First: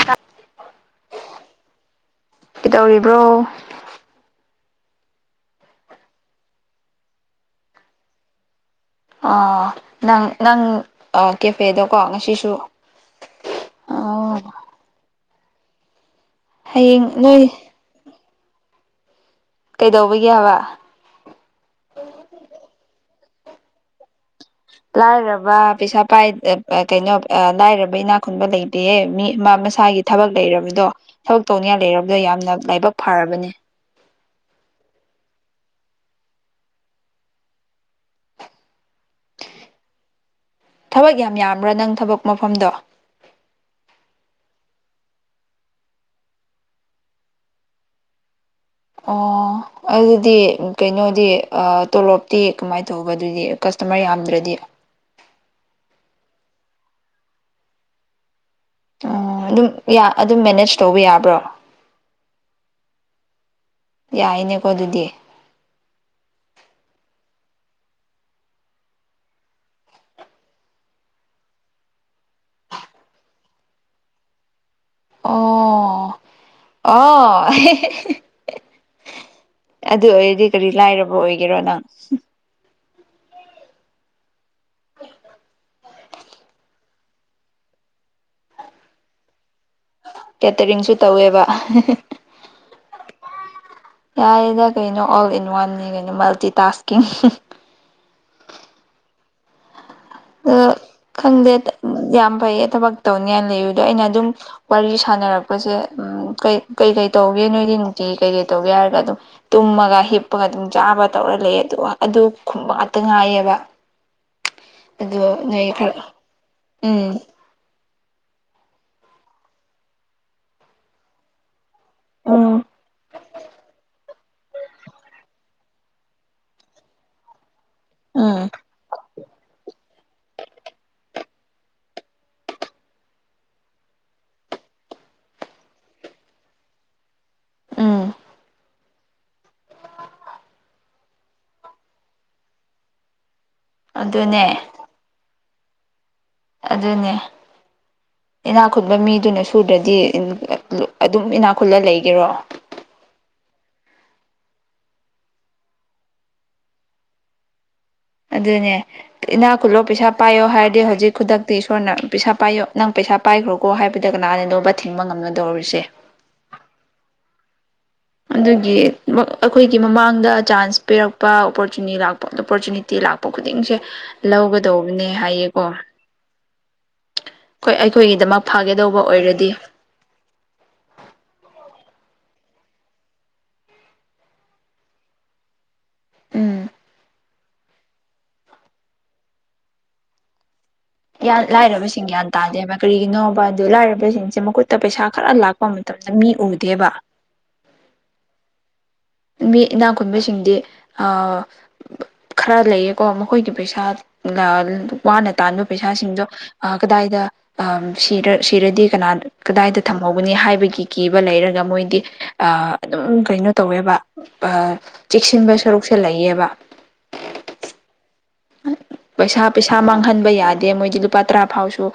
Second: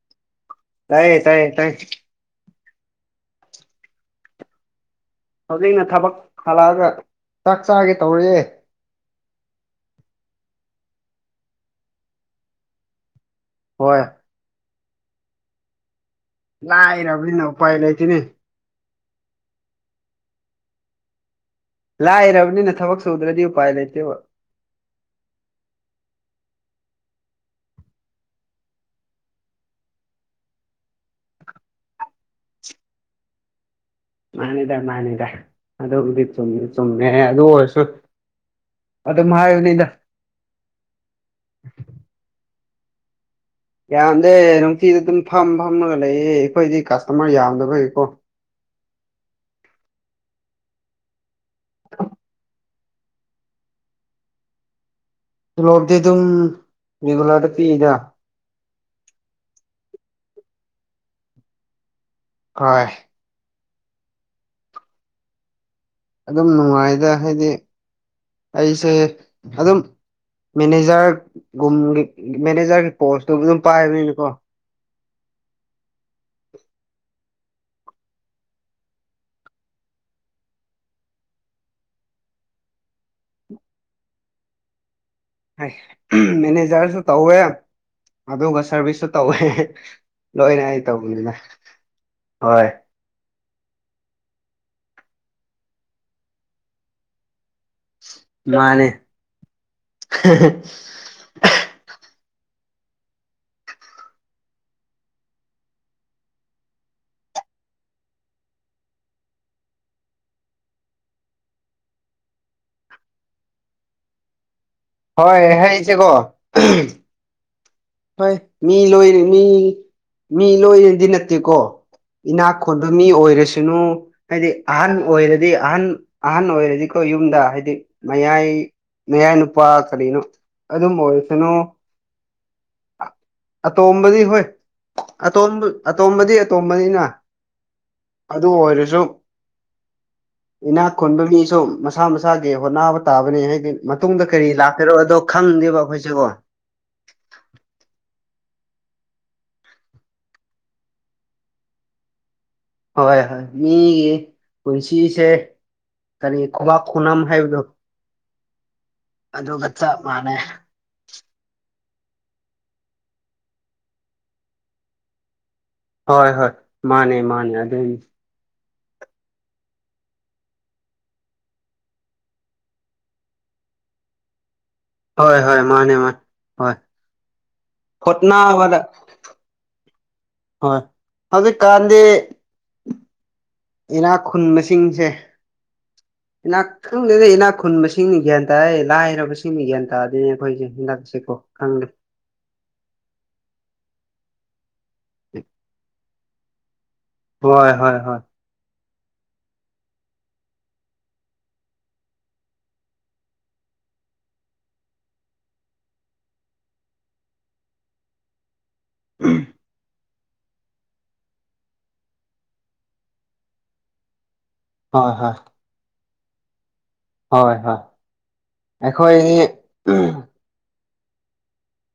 [inaudible] ꯇꯥꯏꯌꯦ ꯇꯥꯏꯌꯦ ꯇꯥꯏꯌꯦ ꯀꯩꯗꯧꯔꯤꯕ꯭ꯔꯣ ꯍꯧꯖꯤꯛꯅ ꯊꯕꯛ ꯍꯜꯂꯛꯑꯒ ꯆꯥꯛ ꯆꯥꯒꯦ ꯇꯧꯔꯤꯌꯦ ꯑ ꯅꯪ ꯅꯪ ꯀꯦꯐꯦꯗꯀꯣ ꯉꯁꯤꯁꯨ ꯍꯣꯏ ꯑꯣ ꯍꯌꯦꯡ ꯂꯥꯛꯔꯕꯅꯤꯅ ꯅꯣꯏ ꯎꯄꯥꯏ ꯂꯩꯇꯦꯅꯦ ꯀꯩꯗꯧꯕꯒꯤ ꯍꯥꯏꯕ ꯂꯥꯏꯔꯕꯅꯤꯅ ꯊꯕꯛ ꯁꯨꯗ꯭ꯔꯗꯤ ꯎꯄꯥꯏ ꯂꯩꯇꯦꯕ ꯂꯥꯏꯔꯕ ꯄꯩꯁꯥ ꯄꯥꯏ ꯀꯩꯅꯣ ꯂꯥꯏꯔꯕ ꯏꯅꯥꯛ ꯈꯨꯨꯟꯕ ꯂꯩꯇꯦꯌꯦ ꯃꯤ ꯃꯁꯥꯒꯤ ꯊꯕꯛ ꯂꯩꯔꯕꯗꯣ ꯊꯕꯛ ꯇꯧꯅꯤꯡꯉꯥꯏ ꯂꯩꯔꯕꯗꯣ ꯌꯥꯝꯅ ꯂꯥꯏꯕꯛ ꯐꯔꯕꯅꯤ ꯃꯥꯅꯤꯗ ꯃꯥꯅꯤꯗ ꯑꯗꯨꯕꯨꯗꯤ ꯆꯨꯝꯗꯤ ꯆꯨꯝꯃꯦ ꯑꯗꯨ ꯑꯣꯏꯔꯁꯨ ꯑꯗꯨꯝ ꯍꯥꯏꯌꯨꯅꯤꯗ ꯊꯕꯛ ꯌꯥꯝ ꯌꯥꯝꯕ꯭ꯔꯥ ꯅꯪ ꯊꯕꯛ ꯃꯐꯝꯗꯣ ꯌꯥꯝꯗꯦ ꯅꯨꯡꯇꯤꯗ ꯑꯗꯨꯝ ꯐꯝ ꯐꯝꯃꯒ ꯂꯩꯌꯦ ꯑꯩꯈꯣꯏꯗꯤ ꯀꯁꯇꯃꯔ ꯌꯥꯝꯗꯕꯒꯤꯀꯣ ꯑꯣ ꯑꯗꯨꯗꯤ ꯀꯩꯅꯣꯗꯤ ꯇꯣꯂꯣꯞꯇꯤ ꯀꯃꯥꯏꯅ ꯇꯧꯕ ꯑꯗꯨꯗꯤ ꯀꯁꯇꯃꯔ ꯌꯥꯝꯗ꯭ꯔꯗꯤ ꯇꯤꯂꯣꯞꯇꯤ ꯑꯗꯨꯝ ꯔꯤꯒꯨꯂꯔꯗ ꯄꯤꯛꯏꯗ ꯑꯣ ꯑꯗꯨꯝ ꯑꯗꯨꯝ ꯃꯦꯅꯦꯖ ꯇꯧꯕ ꯌꯥꯕ꯭ꯔꯣ ꯍ ꯌꯥꯏꯅꯦꯀꯣ ꯑꯗꯨꯗꯤ ꯑꯗꯨꯝ ꯅꯨꯡꯉꯥꯏꯗ ꯍꯥꯏꯗꯤ ꯑꯩꯁꯦ ꯑꯗꯨꯝ ꯃꯦꯅꯦꯖꯔꯒꯨꯝꯒꯤ ꯃꯦꯅꯦꯖꯔꯒꯤ ꯄꯣꯁꯇꯨ ꯑꯗꯨꯝ ꯄꯥꯏꯕꯅꯤꯅꯀꯣ ꯑꯣ ꯑꯣ ꯑꯗꯨ ꯑꯣꯏꯔꯗꯤ ꯀꯔꯤ ꯂꯥꯏꯔꯕ ꯑꯣꯏꯒꯦꯔꯣ ꯅꯪ ꯍꯨꯝ ꯍꯥꯏ ꯃꯦꯅꯦꯖꯔꯁꯨ ꯇꯧꯋꯦ ꯑꯗꯨꯒ ꯁꯥꯔꯚꯤꯁꯁꯨ ꯇꯧꯋꯦ ꯂꯣꯏꯅ ꯑꯩ ꯀꯦꯇꯔꯤꯡꯁꯨ ꯇꯧꯕꯅꯤꯅ ꯇꯧꯋꯦꯕ ꯍꯣꯏ ꯌꯥꯔꯦꯗ ꯀꯩꯅꯣ ꯑꯣꯜ ꯏꯟ ꯋꯥꯟꯅꯦ ꯀꯩꯅꯣ ꯃꯜꯇꯤ ꯇꯥꯁꯀꯤꯡ ꯃꯥꯅꯦ ꯑꯗꯣ ꯈꯪꯗꯦ ꯌꯥꯝ ꯐꯩꯌꯦ ꯊꯕꯛ ꯇꯧꯅꯤꯉꯥꯏꯅ ꯂꯩꯌꯨꯗꯣ ꯑꯩꯅ ꯑꯗꯨꯝ ꯋꯥꯔꯤ ꯁꯥꯟꯅꯔꯛꯄꯁꯦ ꯎꯝ ꯀꯩ ꯀꯩꯀꯩ ꯇꯧꯒꯦ ꯅꯣꯏꯗꯤ ꯅꯨꯡꯇꯤꯒꯤ ꯀꯩꯀꯩ ꯇꯧꯒꯦ ꯍꯥꯏꯔꯒ ꯑꯗꯨꯝ ꯇꯨꯝꯃꯒ ꯍꯤꯞꯄꯒ ꯑꯗꯨꯝ ꯆꯥꯕ ꯇꯧꯔ ꯂꯩ ꯑꯗꯨ ꯑꯗꯨ ꯈꯨꯝꯕꯥꯛꯇ ꯉꯥꯏꯑꯕ ꯍꯣꯏ ꯈꯔ ꯍꯥꯏꯁꯦꯀꯣ ꯎꯝ ꯍꯣꯏ ꯃꯤ ꯂꯣꯏ ꯃꯤ ꯃꯤ ꯂꯣꯏꯔꯤꯗꯤ ꯅꯠꯇꯦꯀꯣ ꯎꯝ ꯏꯅꯥꯛ ꯈꯨꯣꯟꯕ ꯃꯤ ꯑꯣꯏꯔꯁꯅꯨ ꯍꯥꯏꯗꯤ ꯑꯍꯟ ꯑꯣꯏꯔꯗꯤ ꯑꯍꯟ ꯑꯍꯟ ꯑꯣꯏꯔꯗꯤꯀꯣ ꯌꯨꯝꯗ ꯍꯥꯏꯗꯤ ꯎꯝ ꯃꯌꯥꯏ ꯅꯌꯥ ꯅꯨꯨꯄꯥ ꯀꯔꯤꯅꯣ ꯑꯗꯨꯝ ꯑꯣꯏꯔꯁꯅꯨ ꯑꯇꯣꯝꯕꯗꯤ ꯍꯣꯏ ꯑꯇꯣꯝꯕ ꯑꯇꯣꯝꯕꯗꯤ ꯑꯇꯣꯝꯕꯅꯤꯅ ꯎꯝ ꯑꯗꯨ ꯑꯣꯏꯔꯁꯨ ꯏꯅꯥꯛ ꯈꯨꯟꯕꯒꯤꯁꯨ ꯃꯁꯥ ꯃꯁꯥꯒꯤ ꯍꯣꯠꯅꯕ ꯇꯥꯕꯅꯤ ꯍꯥꯏꯗꯤ ꯃꯇꯨꯡꯗ ꯑꯗꯨꯅꯦ ꯀꯔꯤ ꯂꯥꯛꯄꯤꯔꯣ ꯑꯗꯣ ꯈꯪꯗꯦꯕ ꯑꯩꯈꯣꯏꯁꯤꯕꯣ ꯑꯗꯨꯅꯦ ꯏꯅꯥ ꯈꯨꯨꯠꯕ ꯃꯤꯗꯨꯅ ꯁꯨꯗꯔꯗꯤ ꯑꯗꯨꯝ ꯏꯅꯥꯛ ꯈꯨꯠꯂ ꯂꯩꯒꯦꯔꯣ ꯍꯣꯏ ꯍꯣꯏ ꯃꯤꯒꯤ ꯄꯨꯟꯁꯤꯁꯦ ꯀꯔꯤ ꯈꯨꯕꯛ ꯈꯨꯨꯅꯥꯝ ꯍꯥꯏꯕꯗꯣ ꯑꯗꯨꯅꯦ ꯏꯅꯥ ꯑꯗꯨꯒ ꯈꯨꯜꯂꯣ ꯆꯞ ꯄꯩꯁꯥ ꯃꯥꯟꯅꯩ ꯄꯥꯏꯌꯣ ꯍꯥꯏꯔꯗꯤ ꯍꯧꯖꯤꯛ ꯈꯨꯗꯛꯇꯤ ꯏꯁꯣꯔꯅ ꯄꯩꯁꯥ ꯄꯥꯏꯌꯣ ꯅꯪ ꯄꯩꯁꯥ ꯄꯥꯏꯈ꯭ꯔꯣꯀꯣ ꯍꯥꯏꯕꯗ ꯀꯅꯥꯅꯅꯣꯕ ꯊꯤꯡꯕ ꯉꯝꯒꯗꯧꯔꯤꯁꯦ ꯍꯣꯏ ꯍꯣꯏ ꯃꯥꯅꯦ ꯃꯥꯅꯦ ꯑꯗꯨꯝ ꯑꯗꯨꯒꯤ ꯑꯩꯈꯣꯏꯒꯤ ꯃꯃꯥꯡꯗ ꯆꯥꯟꯁ ꯄꯤꯔꯛꯄ ꯑꯣꯄꯣꯔꯆꯨꯅꯤꯇꯤ ꯂꯥꯛꯄ ꯑꯣꯄꯣꯔꯆꯨꯅꯤꯇꯤ ꯇꯤ ꯂꯥꯛꯄ ꯈꯨꯗꯤꯡꯁꯦ ꯂꯧꯒꯗꯧꯕꯅꯦ ꯍꯣꯏ ꯍꯣꯏ ꯍꯥꯏꯌꯦꯀꯣ ꯃꯥꯅꯦ ꯃꯥꯅꯦ ꯍꯣꯏ ꯈꯣꯏ ꯑꯩꯈꯣꯏꯒꯤꯗꯃꯛ ꯍꯣꯠꯅꯕꯗ ꯐꯥꯒꯗꯧꯕ ꯑꯣꯏꯔꯗꯤ ꯑꯣꯏ ꯍꯧꯖꯤꯛꯀꯥꯟꯗꯤ ꯏꯅꯥꯛ ꯈꯨꯟꯕꯁꯤꯡꯁꯦ ꯎꯝ ꯏꯅꯥꯛ ꯈꯨꯟ ꯑꯗꯨꯅꯤ ꯏꯅꯥꯛ ꯈꯨꯟꯕꯁꯤꯡꯅ ꯒ꯭ꯌꯥꯟ ꯇꯥꯥꯏꯌꯦ ꯂꯥꯏꯔꯕꯁꯤꯡꯅ ꯒ꯭ꯌꯥꯟ ꯇꯥꯗꯦꯅꯦ ꯑꯩꯈꯣꯏꯁꯦ ꯈꯪꯗꯦ ꯂꯥꯏꯔꯕꯁꯤꯡ ꯒ꯭ꯌꯥꯟ ꯇꯥꯗꯦꯕ ꯀꯔꯤꯒꯤꯅꯣꯕ ꯑꯗꯨ ꯂꯥꯏꯔꯕꯁꯤꯡꯁꯦ ꯃꯈꯨꯠꯇ ꯄꯩꯁꯥ ꯈꯔ ꯂꯥꯛꯄ ꯃꯇꯝ ꯃꯤ ꯎꯗꯦꯕ ꯍꯣꯏ ꯍꯣꯏ ꯍꯣꯏ ꯃꯤ ꯏꯅꯥꯛ ꯈꯨꯟꯕꯁꯤꯡꯗꯤ ꯑ ꯈꯔ ꯂꯩꯌꯦꯀꯣ ꯃꯈꯣꯏꯒꯤ ꯄꯩꯁꯥ ꯋꯥꯅ ꯇꯥꯟꯕ ꯄꯩꯁꯁꯤꯡꯗꯣ ꯀꯗꯥꯏꯗ ꯑ ꯁꯤꯔ ꯁꯤꯔꯗꯤ ꯀꯅꯥ ꯀꯗꯥꯏꯗ ꯊ ꯇꯧꯕꯅꯤ ꯍꯥꯏꯕꯒꯤ ꯀꯤꯕ ꯂꯩꯔꯒ ꯃꯣꯏꯗꯤ ꯑ ꯑꯗꯨꯝ ꯀꯩꯅꯣ ꯇꯧꯋꯦꯕ ꯑꯥ ꯍꯣꯏ ꯍꯣꯏ ꯆꯦꯛꯁꯤꯟꯕ ꯁꯔꯨꯛꯁꯦ ꯂꯩꯌꯦꯕ ꯍꯣꯏ ꯍꯣꯏ [unintelligible] ꯑꯩꯈꯣꯏꯗꯤ ꯄꯩꯁꯥ ꯄꯩꯁꯥ ꯃꯥꯡꯍꯟꯕ ꯌꯥꯗꯦ ꯃꯣꯏꯗꯤ ꯂꯨꯄꯥ ꯇꯔꯥ ꯐꯥꯎꯁꯨ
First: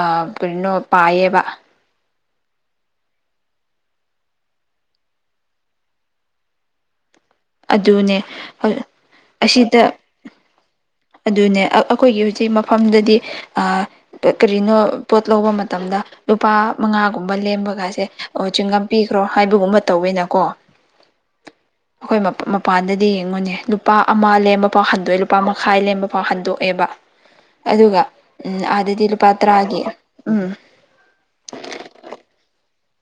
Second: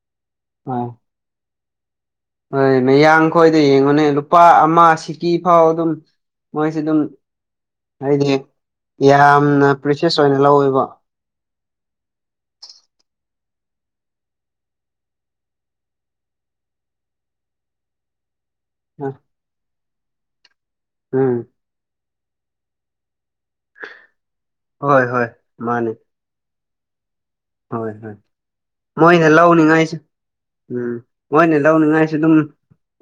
ꯑ ꯀꯔꯤꯅꯣ ꯍꯣꯏ ꯄꯥꯏꯌꯦꯕ ꯍꯣꯏ ꯃꯌꯥꯡ ꯈꯣꯏꯗꯤ ꯌꯦꯡꯉꯨꯅꯦ ꯂꯨꯄꯥ ꯑꯃ ꯁꯤꯀꯤ ꯐꯥꯎ ꯑꯗꯨꯝ ꯃꯣꯏꯁꯦ ꯑꯗꯨꯝ ꯑꯗꯨꯅꯦ ꯍꯥꯏꯗꯤ ꯌꯥꯝꯅ ꯑꯁꯤꯗ ꯄ꯭꯭ꯔꯤꯁꯦꯁ ꯑꯣꯏꯅ ꯂꯧꯋꯦꯕ ꯑꯗꯨꯅꯦ ꯑꯩꯈꯣꯏꯒꯤ ꯍꯧꯖꯤꯛ ꯃꯐꯝꯗꯨꯗꯤ ꯑꯥ ꯀꯔꯤꯅꯣ ꯄꯣꯠ ꯂꯧꯕ ꯃꯇꯝꯗ ꯂꯨꯄꯥ ꯃꯉꯥꯒꯨꯝꯕ ꯂꯦꯝꯕꯒꯁꯦ ꯆꯤꯡꯉꯝ ꯄꯤꯈ꯭ꯔꯣ ꯍꯥꯏꯕꯒꯨꯝꯕ ꯇꯧꯋꯦꯅꯀꯣ ꯎꯝ ꯑꯩꯈꯣꯏ ꯃꯄꯥꯟꯗꯗꯤ ꯌꯦꯡꯉꯨꯅꯦ ꯂꯨꯄꯥ ꯑꯃ ꯂꯦꯝꯕ ꯄꯥꯎ ꯍꯣꯏ ꯍꯟꯗꯣꯛ ꯍꯣꯏ ꯂꯨꯄꯥ ꯃꯈꯥꯏ ꯃꯥꯅꯦ ꯂꯦꯝꯕ ꯐꯥꯎ ꯍꯟꯗꯣꯛꯑꯦꯕ ꯍꯣꯏ ꯑꯗꯨꯒ ꯍꯣꯏ ꯎꯝ ꯑꯥꯗꯗꯤ ꯃꯣꯏꯅ ꯂꯨꯄꯥ ꯇꯔꯥꯒꯤ ꯂꯧꯅꯤꯡꯉꯥꯏꯁꯨ ꯎꯝ ꯎꯝ ꯃꯣꯏꯅ ꯂꯧꯅꯤꯡꯉꯥꯏꯁꯨ ꯑꯗꯨꯝ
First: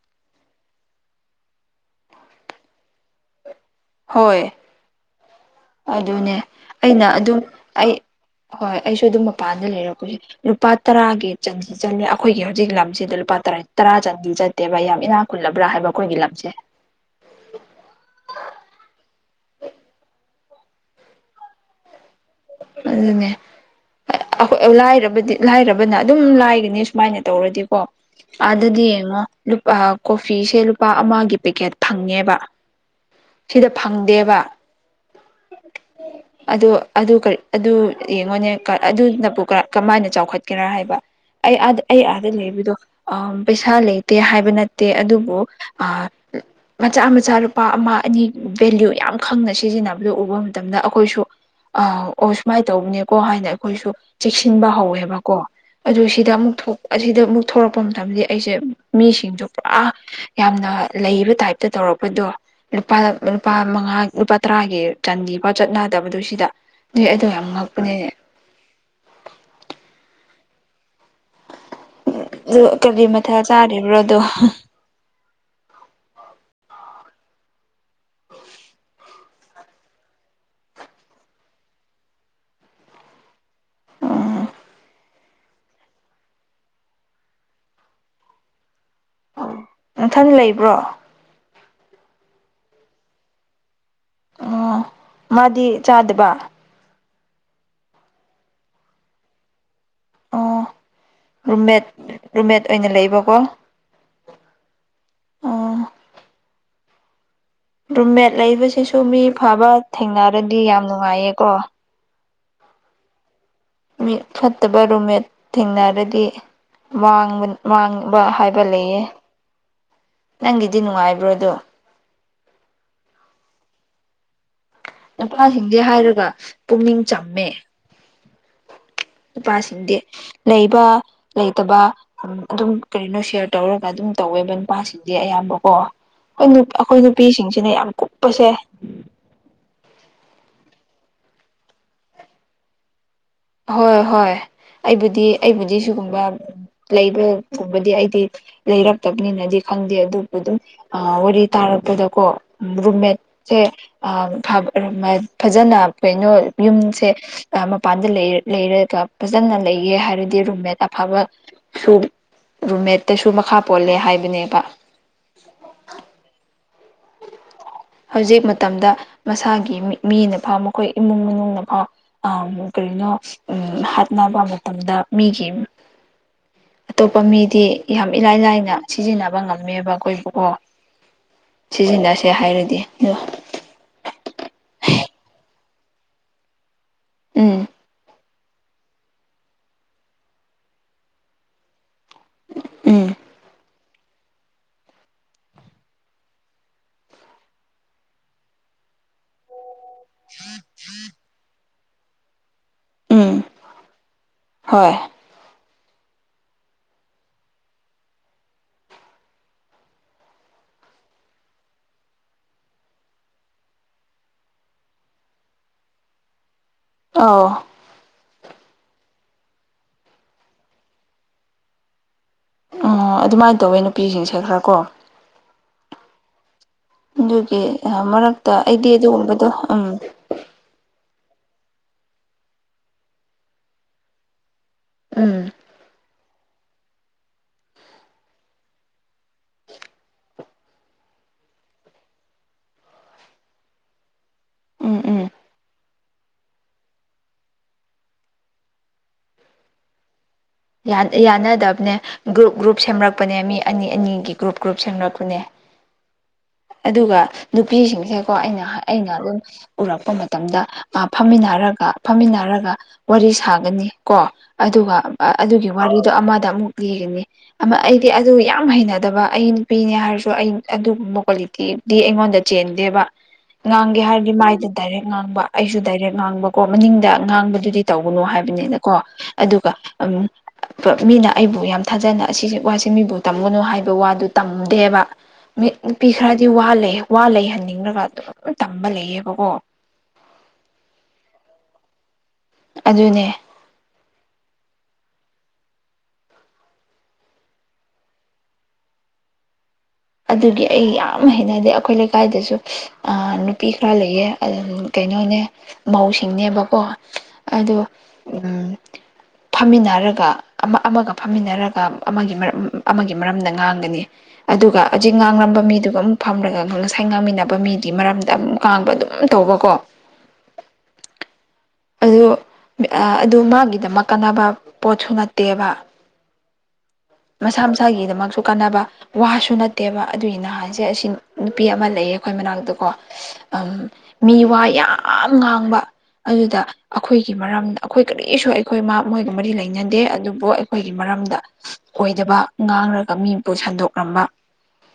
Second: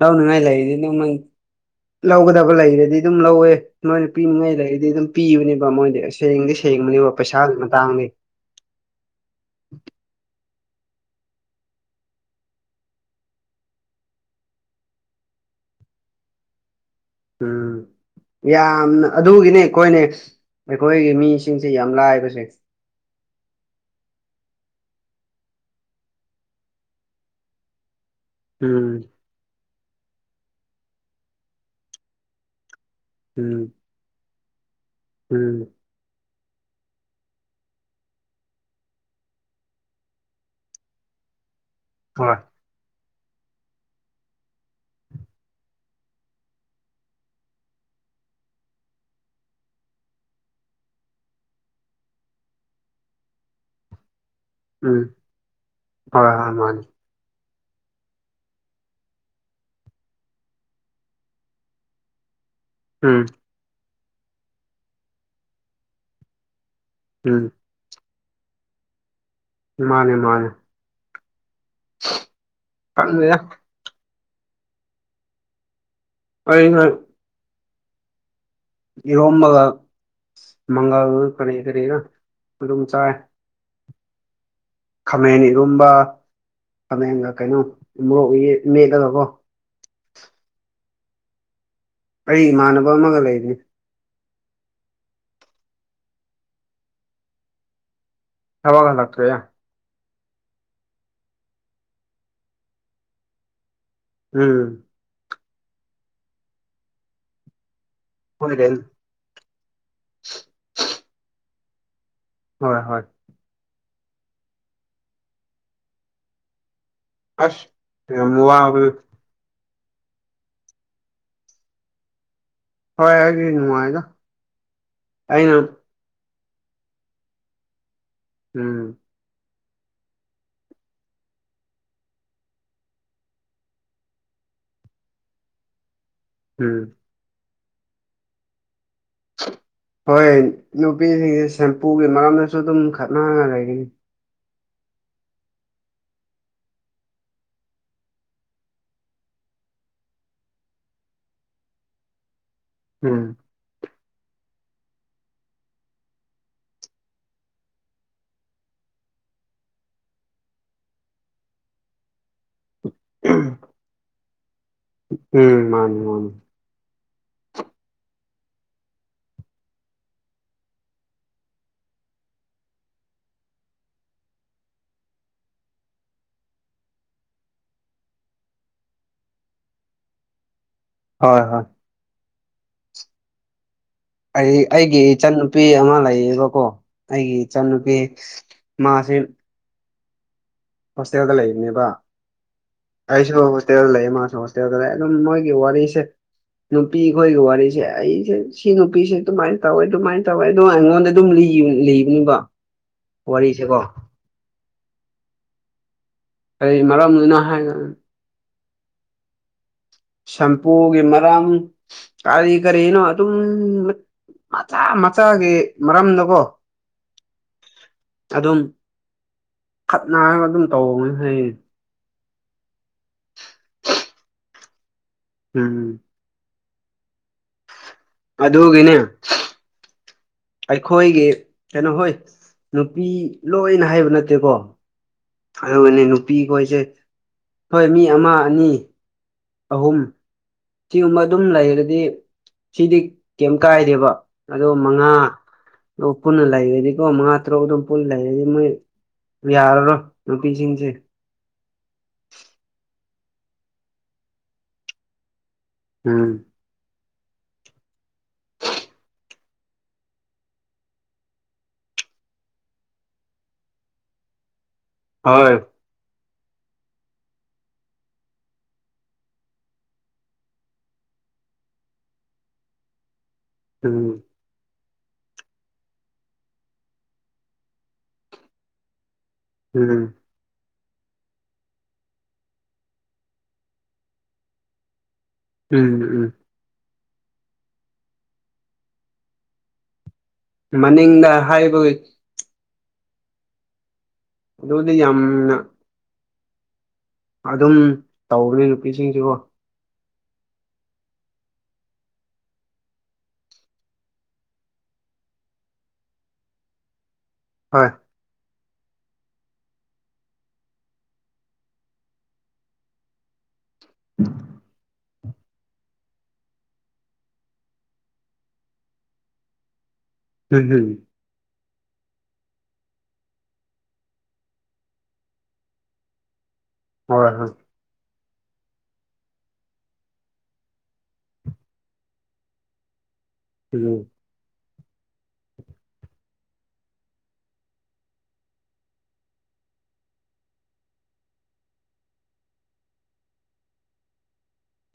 ꯂꯧꯅꯤꯡꯉꯥꯏ ꯂꯩꯔꯤꯗꯤ ꯑꯗꯨꯝ ꯂꯧꯒꯗꯕ ꯂꯩꯔꯗꯤ ꯑꯗꯨꯝ ꯂꯧꯋꯦ ꯅꯣꯏꯅ ꯍꯣꯏ ꯄꯤꯅꯤꯡꯉꯥꯏ ꯂꯩꯗꯤ ꯑꯗꯨꯝ ꯄꯤꯕꯅꯦꯕ ꯃꯣꯏꯗꯤ ꯑꯗꯨꯅꯦ ꯁꯦꯡꯗꯤ ꯑꯩꯅ ꯁꯦꯡꯕꯅꯦꯕ ꯑꯗꯨꯝ ꯄꯩꯁꯥꯒꯤ ꯑꯩ ꯃꯇꯥꯡꯗꯤ ꯍꯣꯏ ꯑꯩꯁꯨ ꯑꯗꯨꯝ ꯃꯄꯥꯟꯗ ꯂꯩꯔꯛꯄꯁꯦ ꯂꯨꯄꯥ ꯇꯔꯥꯒꯤ ꯆꯟꯗꯤ ꯆꯠꯂ ꯑꯩꯈꯣꯏꯒꯤ ꯍꯧꯖꯤꯛ ꯂꯝꯁꯤꯗ ꯂꯨꯄꯥ ꯇꯔꯥ ꯆꯟꯗꯤ ꯆꯠꯂꯤ ꯅꯠꯇꯦꯕ ꯌꯥꯝ ꯏꯅꯥ ꯈꯨꯜꯂꯕ꯭ꯔꯥ ꯍꯥꯏꯕ ꯑꯩꯈꯣꯏꯒꯤ ꯂꯝꯁꯦ ꯎꯝ ꯌꯥꯝꯅ ꯑꯗꯨꯒꯤꯅꯦ ꯑꯩꯈꯣꯏꯅꯦ ꯑꯩꯈꯣꯏꯒꯤ ꯃꯤꯁꯤꯡꯁꯦ ꯌꯥꯝ ꯂꯥꯏꯕꯁꯦ ꯑꯗꯨꯅꯦ ꯑꯦ ꯑꯩ ꯈꯣꯏ ꯏꯔꯕꯗꯤ ꯂꯥꯏꯔꯕꯅ ꯑꯗꯨꯝ ꯂꯥꯏꯔꯅꯤ ꯁꯨꯃꯥꯏꯅ ꯇꯧꯔꯗꯤꯀꯣ ꯑꯗꯨꯗꯤ ꯎꯝ ꯌꯦꯡꯉꯣ ꯂꯨꯄꯥ ꯀꯣꯐꯤꯁꯦ ꯂꯨꯄꯥ ꯑꯃꯒꯤ ꯄꯦꯛꯀꯦꯠ ꯐꯪꯉꯦꯕ ꯁꯤꯗ ꯎꯝ ꯐꯪꯗꯦꯕ ꯎꯝ ꯑꯗꯣ ꯑꯗꯨ ꯀꯥꯔꯤ ꯑꯗꯨ ꯌꯦꯡꯉꯣꯅꯦ ꯑꯗꯨꯅꯕꯨ ꯀꯥ ꯀꯃꯥꯏꯅ ꯆꯥꯎꯈꯠꯀꯦꯔꯥ ꯍꯥꯏꯕ ꯑꯩ ꯑꯥꯗ ꯑꯩ ꯑꯥꯗ ꯍꯣꯏ ꯂꯩꯕꯤꯗꯣ ꯑꯥꯝ ꯄꯩꯁꯥ ꯂꯩꯇꯦ ꯍꯥꯏꯕ ꯅꯠꯇꯦ ꯑꯗꯨꯕꯨ ꯑꯥ ꯃꯆꯥ ꯃꯆꯥ ꯂꯨꯄꯥ ꯑꯃ ꯑꯅꯤ ꯚꯦꯂꯌꯨ ꯌꯥꯝ ꯈꯪꯅ ꯁꯤꯖꯤꯟꯅꯕꯗꯨ ꯎꯕ ꯃꯇꯝꯗ ꯑꯩꯈꯣꯏꯁꯨ ꯑ ꯑꯣ ꯁꯨꯃꯥꯏꯅ ꯇꯧꯕꯅꯦꯀꯣ ꯍꯥꯏꯅ ꯑꯩꯈꯣꯏꯁꯨ ꯆꯦꯛꯁꯤꯟꯕ ꯎꯝ ꯍꯧꯋꯦꯕꯀꯣ ꯑꯗꯨ ꯍꯣꯏ ꯁꯤꯗ ꯍꯣꯏ ꯑꯃꯨꯛ ꯃꯥꯅꯤ ꯊꯣꯛꯄ [unintelligible] ꯑꯁꯤꯗ ꯑꯃꯨꯛ ꯊꯣꯛꯂꯛꯄ ꯃꯇꯝꯗ ꯑꯩꯁꯦ ꯃꯤꯁꯤꯡꯁꯨ ꯄꯨꯔꯥ ꯌꯥꯝꯅ ꯂꯩꯕ ꯇꯥꯏꯞꯇ ꯇꯧꯔꯛꯄꯗꯣ ꯂꯨꯄꯥ ꯎꯝ ꯂꯨꯄꯥ ꯃꯉꯥ ꯂꯨꯄꯥ ꯇꯔꯥꯒꯤ ꯆꯟꯗꯤꯐꯥꯎ ꯆꯠꯅꯥꯗꯕꯗꯣ ꯁꯤꯗꯥ ꯑꯦ ꯑꯩꯗꯣ ꯌꯥꯝ ꯉꯛꯄꯅꯦ ꯃꯥꯅꯦ ꯃꯥꯅꯦ ꯑꯗꯨ ꯀꯔꯤ ꯃꯊꯥ ꯈꯪꯗꯦꯗ ꯆꯥꯔꯤꯕ꯭ꯔꯣꯗꯣ ꯑꯩꯅ ꯏꯔꯣꯝꯕꯒ ꯃꯪꯒꯜ ꯀꯔꯤ ꯀꯔꯤꯅ ꯑꯗꯨꯝ ꯆꯥꯏ ꯑꯥ ꯈꯥꯃꯦꯟ ꯏꯔꯣꯝꯕ ꯈꯥꯃꯦꯟꯒ ꯀꯩꯅꯣ ꯃꯣꯔꯣꯛ ꯃꯦ ꯃꯦꯠꯂꯒꯀꯣ ꯅꯨꯡꯊꯪ ꯂꯩꯕ꯭ꯔꯣ ꯑꯩ ꯏꯃꯥꯟꯅꯕ ꯑꯃꯒ ꯂꯩꯕꯅꯤ ꯑꯣ ꯃꯥꯗꯤ ꯆꯥꯗꯕ ꯌꯥꯕ ꯥꯛꯇꯔ ꯌꯥꯌꯥ ꯑꯣ ꯔꯨꯝꯃꯦꯠ ꯔꯨꯝꯃꯦꯠ ꯑꯣꯏꯅ ꯂꯩꯕꯀꯣ ꯎꯝ ꯑꯣ ꯔꯨꯝꯃꯦꯠ ꯍꯣꯏꯔꯦꯟ ꯂꯩꯕꯁꯤꯁꯨ ꯃꯤ ꯐꯕ ꯊꯦꯡꯅꯔꯗꯤ ꯌꯥꯝ ꯅꯨꯡꯉꯥꯏꯌꯦꯀꯣ ꯍꯣꯏ ꯍꯣꯏ ꯃꯤ ꯐꯠꯇꯕ ꯔꯨꯝꯃꯦꯠ ꯊꯦꯡꯅꯔꯗꯤ ꯃꯥꯡꯕꯅ‌ꯦ ꯑꯁ ꯃꯥꯡꯕ ꯌꯥꯝ ꯍꯥꯏꯕ ꯋꯥꯕꯗꯨ ꯂꯩꯌꯦ ꯅꯪꯒꯤꯗꯤ ꯅꯨꯡꯉꯥꯏꯕ꯭ꯔꯣꯗꯣ ꯍꯣꯏ ꯍꯥꯏ ꯅꯨꯡꯉꯥꯏꯗꯣ ꯅꯨꯄꯥꯁꯤꯡꯖꯦ ꯍꯥꯏꯔꯒ ꯄꯨꯛꯅꯤꯡ ꯆꯝꯃꯦ ꯎꯝ ꯅꯨꯄꯥꯁꯤꯡꯗꯤ ꯂꯩꯕ ꯂꯩꯇꯕ ꯑꯗꯨꯝ ꯀꯔꯤꯅꯣ ꯁꯤꯌꯥꯔ ꯇꯧꯔꯒ ꯑꯗꯨꯝ ꯇꯧꯋꯦꯕ ꯅꯨꯄꯥꯁꯤꯡꯗꯤ ꯑꯌꯥꯝꯕꯀꯣ ꯎꯝ ꯑꯩꯈꯣꯏ ꯅꯨꯄꯤꯁꯤꯡꯁꯤꯅꯦ ꯌꯥꯝ ꯀꯨꯞꯄꯁꯦ ꯍꯣꯏ ꯅꯨꯄꯤꯁꯤꯡꯁꯦ ꯁꯦꯝꯄꯨꯒꯤ ꯃꯔꯝꯗꯁꯨ ꯑꯗꯨꯝ ꯈꯠꯅꯒꯅꯤ ꯍꯣꯏ ꯍꯣꯏ ꯑꯩꯕꯨꯗꯤ ꯑꯩꯕꯨꯗꯤ ꯁꯤꯒꯨꯝꯕ ꯂꯩꯕꯒꯨꯝꯕꯗꯤ ꯑꯩꯗꯤ ꯂꯩꯔꯛꯇꯕꯅꯤꯅꯗꯤ ꯈꯪꯗꯦ ꯑꯗꯨꯕꯨ ꯑꯗꯨꯝ ꯋꯥꯔꯤ ꯇꯥꯔꯛꯄꯗꯀꯣ ꯔꯨꯝꯃꯦꯠ ꯎꯝ ꯁꯦ [unintelligible] ꯐꯖꯅ ꯀꯩꯅꯣ ꯌꯨꯝꯁꯦ ꯃꯄꯥꯟ ꯂꯩꯔ ꯂꯩꯔꯒ ꯐꯖꯅ ꯂꯩꯌꯦ ꯍꯥꯏꯔꯗꯤ ꯔꯨꯝꯃꯦꯠ ꯑꯐꯕ ꯁꯨ ꯔꯨꯝꯃꯦꯠꯇꯁꯨ ꯃꯈꯥ ꯄꯣꯜꯂꯦ ꯍꯥꯏꯕꯅꯦꯕ ꯎꯝ ꯃꯥꯅꯤ ꯃꯥꯅꯤ ꯍꯧꯖꯤꯛ ꯃꯇꯝꯗ ꯃꯁꯥꯒꯤ ꯃꯤꯅ ꯐꯥꯎ ꯃꯈꯣꯏ ꯏꯃꯨꯡ ꯃꯅꯨꯡꯅ ꯐꯥꯎ ꯑ ꯀꯅꯣ ꯎ ꯍꯥꯠꯅꯕ ꯃꯇꯝꯗ ꯃꯤꯒꯤ ꯑꯇꯣꯞꯄ ꯃꯤꯗꯤ ꯌꯥꯝ ꯏꯂꯥꯏ ꯂꯥꯏꯅ ꯁꯤꯖꯤꯟꯅꯕ ꯉꯝꯃꯦꯕ ꯑꯩꯈꯣꯏꯕꯨ ꯑꯣ ꯍꯣꯏ ꯍꯣꯏ ꯁꯤꯖꯤꯟꯅꯁꯦ ꯍꯥꯏꯔꯗꯤ ꯑꯩ ꯑꯩꯒꯤ ꯏꯆꯟꯅꯨꯄꯤ ꯑꯃꯥ ꯂꯩꯌꯦꯕꯀꯣ ꯑꯩꯒꯤ ꯎꯝ ꯏꯆꯟꯅꯨꯄꯤ ꯃꯥꯁꯦ ꯍꯣꯁꯇꯦꯜꯗ ꯂꯩꯕꯅꯦꯕ ꯎꯝ ꯑꯩꯁꯨ ꯍꯣꯁꯇꯦꯜꯗ ꯂꯩ ꯃꯥꯁꯨ ꯍꯣꯁꯇꯦꯜꯗ ꯂꯩ ꯑꯗꯨꯝ ꯃꯣꯏꯒꯤ ꯋꯥꯔꯤꯁꯦ ꯅꯨꯄꯤ ꯈꯣꯏꯒꯤ ꯋꯥꯔꯤꯁꯦ ꯑꯩꯁꯦ ꯁꯤ ꯅꯨꯄꯤꯁꯦ ꯑꯗꯨꯃꯥꯏꯅ ꯇꯧꯋꯤ ꯑꯗꯨꯃꯥꯏꯅ ꯇꯧꯋꯦ ꯑꯗꯨꯗꯣ ꯑꯩꯉꯣꯟꯗ ꯑꯗꯨꯝ ꯂꯤꯕ ꯂꯤꯅꯤꯡꯕ ꯎꯝ ꯋꯥꯔꯤꯁꯦꯀꯣ ꯍꯣꯏ ꯀ ꯃꯔꯝꯗꯨꯅ ꯍꯥꯏ ꯁꯝꯄꯨꯒꯤ ꯃꯔꯝ ꯀꯔꯤ ꯀꯔꯤꯅꯣ ꯑꯗꯨꯝ ꯃꯆꯥ ꯃꯆꯥꯒꯤ ꯃꯔꯝꯗꯀꯣ ꯑꯥꯎ ꯑꯗꯨꯝ ꯈꯠꯅꯔꯒ ꯑꯗꯨꯝ ꯇꯧꯕꯅ ꯍꯥꯏꯩꯌꯦ ꯑ ꯑꯗꯨꯃꯥꯏ ꯇꯧꯋꯦ ꯅꯨꯄꯤꯁꯤꯡꯁꯦ ꯈꯔ ꯀꯣ ꯎꯝꯝ ꯑꯗꯨꯒꯤ ꯑꯍ ꯃꯔꯛꯇ ꯑꯩꯗꯤ ꯑꯗꯨꯒꯤꯅꯦ ꯑꯗꯨꯒꯨꯝꯕꯗꯣ ꯎꯝ ꯑꯩꯈꯣꯏꯒꯤ ꯀꯩꯅꯣ ꯍꯣꯏ ꯅꯨꯄꯤ ꯂꯣꯏꯅ ꯍꯥꯏꯕ ꯅꯠꯇꯦꯀꯣ ꯎꯝ ꯑꯗꯨꯒꯅꯦ ꯅꯨꯄꯤꯈꯣꯏꯁꯦ ꯍꯣꯏ ꯃꯤ ꯑꯃꯥ ꯑꯅꯤ ꯑꯍꯨꯝ ꯁꯤꯒꯨꯝꯕ ꯑꯗꯨꯝ ꯂꯩꯔꯗꯤ ꯁꯤꯗꯤ ꯀꯩꯝ ꯀꯥꯏꯗꯦꯕ ꯑꯗꯣ ꯎꯝ ꯃꯉꯥ ꯎꯝ ꯑꯣ ꯄꯨꯟꯅ ꯂꯩꯔꯗꯤꯀꯣ ꯃꯉꯥ ꯇꯔꯨꯛ ꯑꯗꯨꯝ ꯄꯨꯟꯅ ꯂꯩꯔꯗꯤ ꯃꯣꯏ ꯌꯥꯔꯔꯣꯏ ꯅꯨꯄꯤꯁꯤꯡꯁꯦ ꯑꯦ ꯌꯥꯅꯗꯕꯅꯦ ꯒ꯭ꯔꯨꯞ ꯒ꯭ꯔꯨꯞ ꯁꯦꯝꯂꯛꯄꯅꯦ ꯃꯤ ꯑꯅꯤ ꯑꯅꯤꯒꯤ ꯒ꯭ꯔꯨꯞ ꯒ꯭ꯔꯨꯞ ꯁꯦꯝꯂꯛꯄꯅꯦ ꯎꯝ ꯑꯗꯨꯒ ꯅꯨꯄꯤꯁꯤꯡꯁꯦꯀꯣ ꯑꯩꯅ ꯑꯩꯅ ꯑꯗꯨꯝ ꯎꯔꯛꯄ ꯃꯇꯝꯗ ꯃꯥ ꯐꯝꯃꯤꯟꯅꯔꯒ ꯐꯝꯃꯤꯟꯅꯔꯒ ꯋꯥꯔꯤ ꯁꯥꯒꯅꯤ ꯀꯣ ꯑꯗꯨꯒ ꯍꯣꯏ ꯑꯗꯨꯒꯤ ꯋꯥꯔꯤꯗꯣ ꯑꯃꯗ ꯑꯃꯨꯛ ꯂꯤꯒꯅꯤ ꯑꯩꯗꯤ ꯑꯗꯨ ꯌꯥꯝ ꯍꯩꯅꯗꯕ ꯑꯩ ꯅꯨꯄꯤꯅꯦ ꯍꯥꯏꯔꯁꯨ ꯑꯩ ꯑꯗꯨꯒꯨꯝꯕ ꯀ꯭ꯋꯥꯂꯤꯇꯤ ꯗꯤ ꯑꯩꯉꯣꯟꯗ ꯆꯦꯟꯗꯦꯕ ꯉꯥꯡꯒꯦ ꯎꯝ ꯍꯥꯏꯔꯗꯤ ꯃꯥꯏꯗ ꯗꯥꯏꯔꯦꯛ ꯉꯥꯡꯕ ꯑꯩꯁꯨ ꯗꯥꯏꯔꯦꯛ ꯉꯥꯡꯕꯀꯣ ꯃꯅꯤꯡꯗ ꯉꯥꯡꯕꯗꯨꯗꯤ ꯇꯧꯕꯅꯣ ꯍꯥꯏꯕꯅꯤꯅꯀꯣ ꯑꯗꯨꯒ ꯎꯝ ꯎ ꯃꯤꯅ ꯑꯩꯕꯨ ꯌꯥꯝ ꯊꯥꯖꯅ ꯑꯁꯤ ꯋꯥꯁꯦ ꯃꯤꯕꯨ ꯇꯝꯒꯅꯨ ꯍꯥꯏꯕ ꯋꯥꯗꯨ ꯇꯝꯗꯦꯕ ꯃꯤ ꯎꯝ ꯅꯨꯄꯤ ꯎꯝ ꯈꯔꯗꯤ ꯋꯥ ꯂꯩ ꯋꯥ ꯂꯩꯍꯟꯅꯤꯡꯂꯒ ꯑꯗꯨꯝ ꯇꯝꯕ ꯂꯩꯌꯦꯕꯀꯣ ꯃꯅꯤꯡꯗ ꯍꯥꯏꯕꯒꯤ ꯑꯗꯨꯅꯦ ꯑꯗꯨꯗꯤ ꯌꯥꯝꯅ ꯑꯗꯨꯝ ꯇꯧꯅꯤ ꯅꯨꯄꯤꯁꯤꯡꯁꯤꯕꯣ ꯑꯗꯨꯒꯤ ꯑꯩ ꯌꯥꯝꯅ ꯍꯩꯅꯗꯦ ꯑꯩꯈꯣꯏ ꯂꯩꯀꯥꯏꯗꯁꯨ ꯅꯨꯄꯤ ꯈꯔ ꯂꯩꯌꯦꯝ ꯀꯩꯅꯣꯅꯦ ꯃꯧꯁꯤꯡꯅꯦꯕꯀꯣ ꯑꯗꯣ ꯍꯣꯏ ꯎꯝ ꯐꯝꯃꯤꯟꯅꯔꯒ ꯑꯃ ꯑꯃꯒ ꯐꯝꯃꯤꯟꯅꯔꯒ ꯑꯃꯒꯤ ꯃꯔꯝ ꯑꯃꯒꯤ ꯃꯔꯝꯗ ꯉꯥꯡ ꯅꯤ ꯑꯗꯨꯒ ꯍꯧꯖꯤꯛ ꯉꯥꯡꯂꯝꯕ ꯃꯤꯗꯨꯒ ꯑꯃꯨꯛ ꯐꯝꯂꯒ ꯉꯁꯥꯏ ꯉꯥꯡꯃꯤꯟꯅꯕ ꯃꯤꯗꯤ ꯃꯔꯝꯗ ꯑꯃꯨꯛ ꯀꯥꯡꯥꯡꯕ ꯑꯗꯨꯝ ꯇꯧꯕꯀꯣ ꯍꯝ ꯍꯨꯝ ꯑꯗꯨ ꯑꯗꯨ ꯃꯥꯒꯤꯗꯃꯛ ꯀꯥꯟꯅꯕ ꯄꯣꯠꯁꯨ ꯅꯠꯇꯦꯕ ꯍꯣꯏ ꯍꯣꯏ ꯃꯁꯥ ꯃꯁꯥꯒꯤꯗꯃꯛꯁꯨ ꯀꯥꯟꯅꯕ ꯋꯥꯁꯨ ꯅꯠꯇꯦꯕ ꯑꯗꯨꯒꯤ ꯅꯍꯥꯟꯁꯦ ꯑꯁꯤ ꯅꯨꯄꯤ ꯑꯃ ꯂꯩꯌꯦ ꯑꯩꯈꯣꯏ ꯃꯅꯥꯛꯇꯀꯣ ꯎꯝ ꯃꯤ ꯋꯥ ꯌꯥꯝ ꯉꯥꯡꯕ ꯑꯗꯨꯗ ꯑꯩꯈꯣꯏꯒꯤ ꯃꯔꯝꯗ ꯑꯩꯈꯣꯏ ꯀꯔꯤꯁꯨ ꯑꯩꯈꯣꯏ ꯃꯣꯏꯒ ꯃꯔꯤ ꯂꯩꯅꯗꯦ ꯑꯗꯨꯕꯨ ꯑꯩꯈꯣꯏꯒꯤ ꯃꯔꯝꯗ ꯑꯣꯏꯗꯕ ꯉꯥꯡꯔꯒ ꯃꯤꯄꯨ ꯁꯟꯗꯣꯛꯂꯝꯝꯕ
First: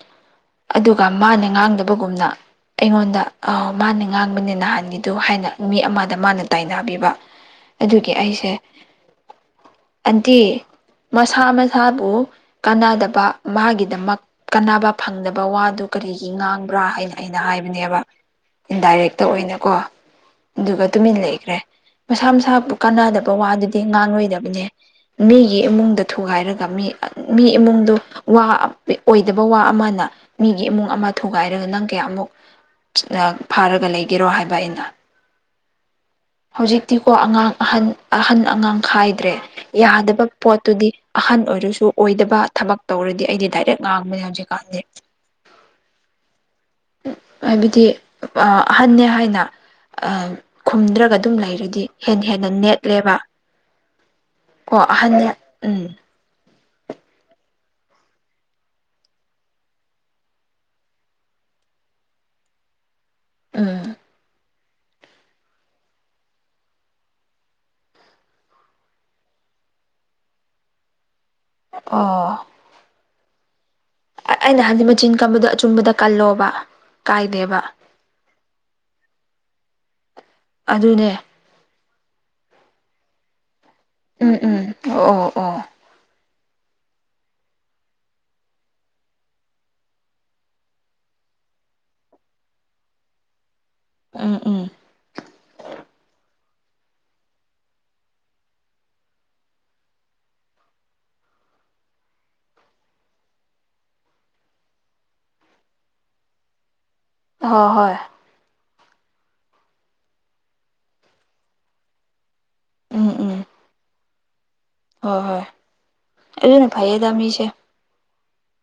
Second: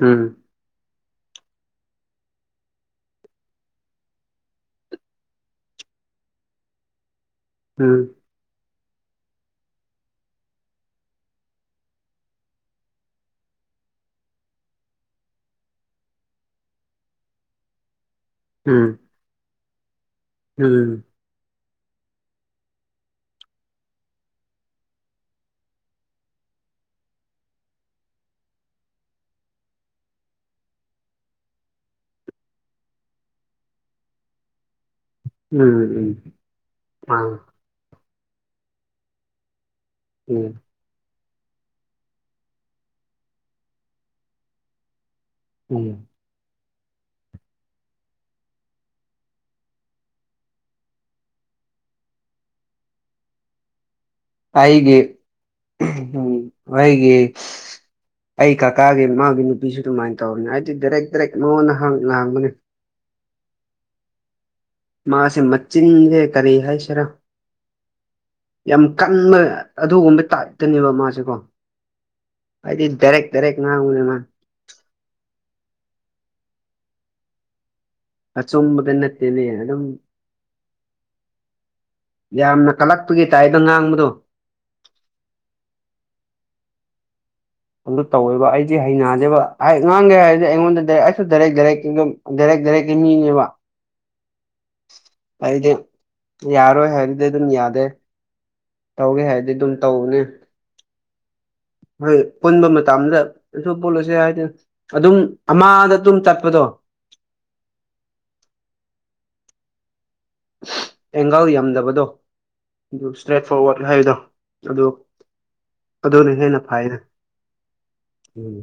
ꯎꯝ ꯑꯗꯨꯒ ꯃꯥꯅ ꯉꯥꯡꯗꯕꯒꯨꯝꯅ ꯑꯩꯉꯣꯟꯗ ꯃꯥꯅ ꯉꯥꯡꯕꯅꯦ ꯅꯍꯥꯟꯅꯤꯗꯨ ꯍꯥꯏꯅ ꯃꯤ ꯑꯃꯗ ꯃꯥꯅ ꯇꯥꯏꯅꯥꯕꯤꯕ ꯎꯝ ꯑꯗꯨꯒꯤ ꯑꯩꯁꯦ ꯑꯟꯇꯤ ꯃꯁꯥ ꯃꯁꯥꯕꯨ ꯀꯥꯟꯅꯗꯕ ꯃꯥꯒꯤꯗꯃꯛ ꯀꯥꯟꯅꯕ ꯐꯪꯗꯕ ꯋꯥꯗꯨ ꯀꯔꯤꯒꯤ ꯉꯥꯡꯕ꯭ꯔꯥ ꯍꯥꯏꯅ ꯑꯩꯅ ꯍꯥꯏꯕꯅꯦꯕ ꯎꯝ ꯏꯟꯗꯥꯏꯔꯦꯛꯇ ꯑꯣꯏꯅꯀꯣ ꯑꯗꯨꯒ ꯇꯨꯃꯤꯟꯂꯩ ꯈ꯭ꯔꯦ ꯃꯁꯥ ꯃꯁꯥꯕꯨ ꯀꯥꯟꯅꯗꯕ ꯋꯥꯗꯨꯗꯤ ꯉꯥꯡꯂꯣꯏꯗꯕꯅꯦ ꯃꯤꯒꯤ ꯏꯃꯨꯡꯗ ꯊꯨꯒꯥꯏꯔꯒ ꯃꯤ ꯃꯤ ꯏꯃꯨꯡꯗꯣ ꯋꯥ ꯑꯣꯏꯗꯕ ꯋꯥ ꯑꯃꯅ ꯃꯤꯒꯤ ꯏꯃꯨꯡ ꯑꯃ ꯊꯨꯒꯥꯏꯔꯒ ꯅꯪ ꯀꯌꯥꯃꯨꯛ ꯐꯥꯔꯒ ꯂꯩꯒꯦꯔꯣ ꯍꯥꯏꯕ ꯑꯩꯅ ꯎꯝ ꯎꯝ ꯍꯧꯖꯤꯛꯇꯤꯀꯣ ꯑꯥ ꯑꯉꯥꯡ ꯑꯍꯟ ꯑꯍꯟ ꯑꯉꯥꯡ ꯈꯥꯏꯗ꯭ꯔꯦ ꯌꯥꯗꯕ ꯎꯝ ꯄꯣꯠꯇꯨꯗꯤ ꯑꯍꯟ ꯑꯣꯏꯔꯁꯨ ꯑꯣꯏꯗꯕ ꯊꯕꯛ ꯇꯧꯔꯗꯤ ꯑꯩꯗꯤ ꯗꯥꯏꯔꯦꯛ ꯉꯥꯡꯕꯅꯦ ꯍꯧꯖꯤꯛꯀꯥꯟꯗꯤ ꯎꯝ [inaudible] ꯍꯥꯏꯕꯗꯤ ꯑꯍꯟꯅꯦ ꯍꯥꯏꯅ ꯈꯨꯝꯗ꯭ꯔꯕ ꯑꯗꯨꯝ ꯂꯩꯔꯗꯤ ꯍꯦꯟꯅ ꯍꯦꯟꯅ ꯅꯦꯠꯂꯦꯕ ꯀꯣ ꯀꯩꯒꯤ ꯑꯍꯟꯅ ꯎꯝ ꯎꯝ ꯍꯩꯒꯤ ꯑꯩ ꯀꯥꯀꯥꯒꯤ ꯃꯥꯒꯤ ꯅꯨꯄꯤꯁꯨ ꯑꯗꯨꯃꯥꯏꯅ ꯇꯧꯔꯅꯤ ꯑꯩꯗꯤ ꯗꯥꯏꯔꯦꯛ ꯗꯥꯏꯔꯦꯛ ꯅꯉꯣꯟꯗꯥꯡꯕꯅꯤ ꯎꯝ ꯃꯥꯁꯦ ꯃꯆꯤꯟꯖꯦ ꯀꯔꯤ ꯍꯥꯏꯁꯤꯔꯥ ꯌꯥꯝ ꯀꯟꯕ ꯑꯗꯨꯒꯨꯝꯕ ꯇꯥꯏꯞꯇꯅꯦꯕ ꯃꯥꯁꯦꯀꯣ ꯑꯥ ꯑꯩꯗꯤ ꯗꯔꯦꯛ ꯗꯔꯛ ꯃꯥꯅꯥ ꯎꯨꯅꯦ ꯃꯥ ꯑꯩꯅ ꯍꯥꯏꯕꯗꯤ ꯃꯆꯤꯟ ꯀꯝꯕꯗꯣ ꯑꯆꯨꯝꯕꯗ ꯀꯜꯂꯣꯕ ꯀꯥꯏꯗꯦꯕ ꯑꯆꯨꯝꯕꯗꯤ ꯅꯠꯇꯦꯅꯦ ꯑꯗꯨꯝ ꯑꯗꯨꯅꯦ ꯌꯥꯝꯅ ꯀꯜꯂꯛꯄꯒꯤ ꯇꯥꯏꯗꯣ ꯉꯥꯡꯕꯗꯣ ꯎꯝ ꯎꯝ ꯑꯣ ꯑꯣ ꯑꯣ ꯑꯗꯨ ꯇꯧꯋꯦꯕ ꯑꯩꯗꯤ ꯍꯩꯅꯗꯦꯕ ꯍꯥꯏ ꯉꯥꯡꯒꯦ ꯍꯥꯏꯔꯁꯗꯤ ꯑꯩꯉꯣꯟꯗ ꯗꯥꯏꯔ ꯑꯩꯁꯨ ꯗꯥꯏꯔꯦꯛ ꯗꯥꯏꯔꯦꯛꯝ ꯗꯥꯏꯔꯦꯛ ꯗꯥꯏꯔꯦꯛꯀꯤ ꯃꯤꯅꯦꯕ ꯑꯥꯝ ꯑꯥꯝ ꯑꯩꯗꯤ ꯌꯥꯔꯣꯏ ꯍꯥꯏꯔꯗꯤ ꯑꯗꯨꯝ ꯌꯥꯗꯦ ꯇꯧꯒꯦ ꯍꯥꯏꯗꯤ ꯑꯗꯨꯝ ꯇꯧꯕꯅꯦ ꯍꯣꯏ ꯄꯨꯟꯕ ꯃꯇꯝꯗ ꯑꯗꯨ ꯄꯨꯜꯂꯨꯁꯦ ꯍꯥꯏꯗꯤ ꯑꯗꯨꯝ ꯑꯃꯗ ꯑꯗꯨꯝ ꯆꯠꯄꯗꯣ ꯍꯣ ꯍꯣꯏ ꯑꯦꯡꯒꯜ ꯌꯥꯝꯗꯕꯗꯣ ꯑꯗꯨ ꯎꯝ ꯎꯝ ꯏꯁꯇ꯭ꯔꯦꯠ ꯐꯣꯔꯋꯥꯔꯗ ꯍꯥꯏꯕꯗꯣ ꯑꯗꯨ ꯍꯣꯏ ꯍꯣꯏ ꯑꯗꯨꯅ ꯍꯦꯟꯅ ꯐꯥꯏꯅ ꯐꯩꯌꯦꯗ ꯃꯤꯁꯦ ꯎꯝ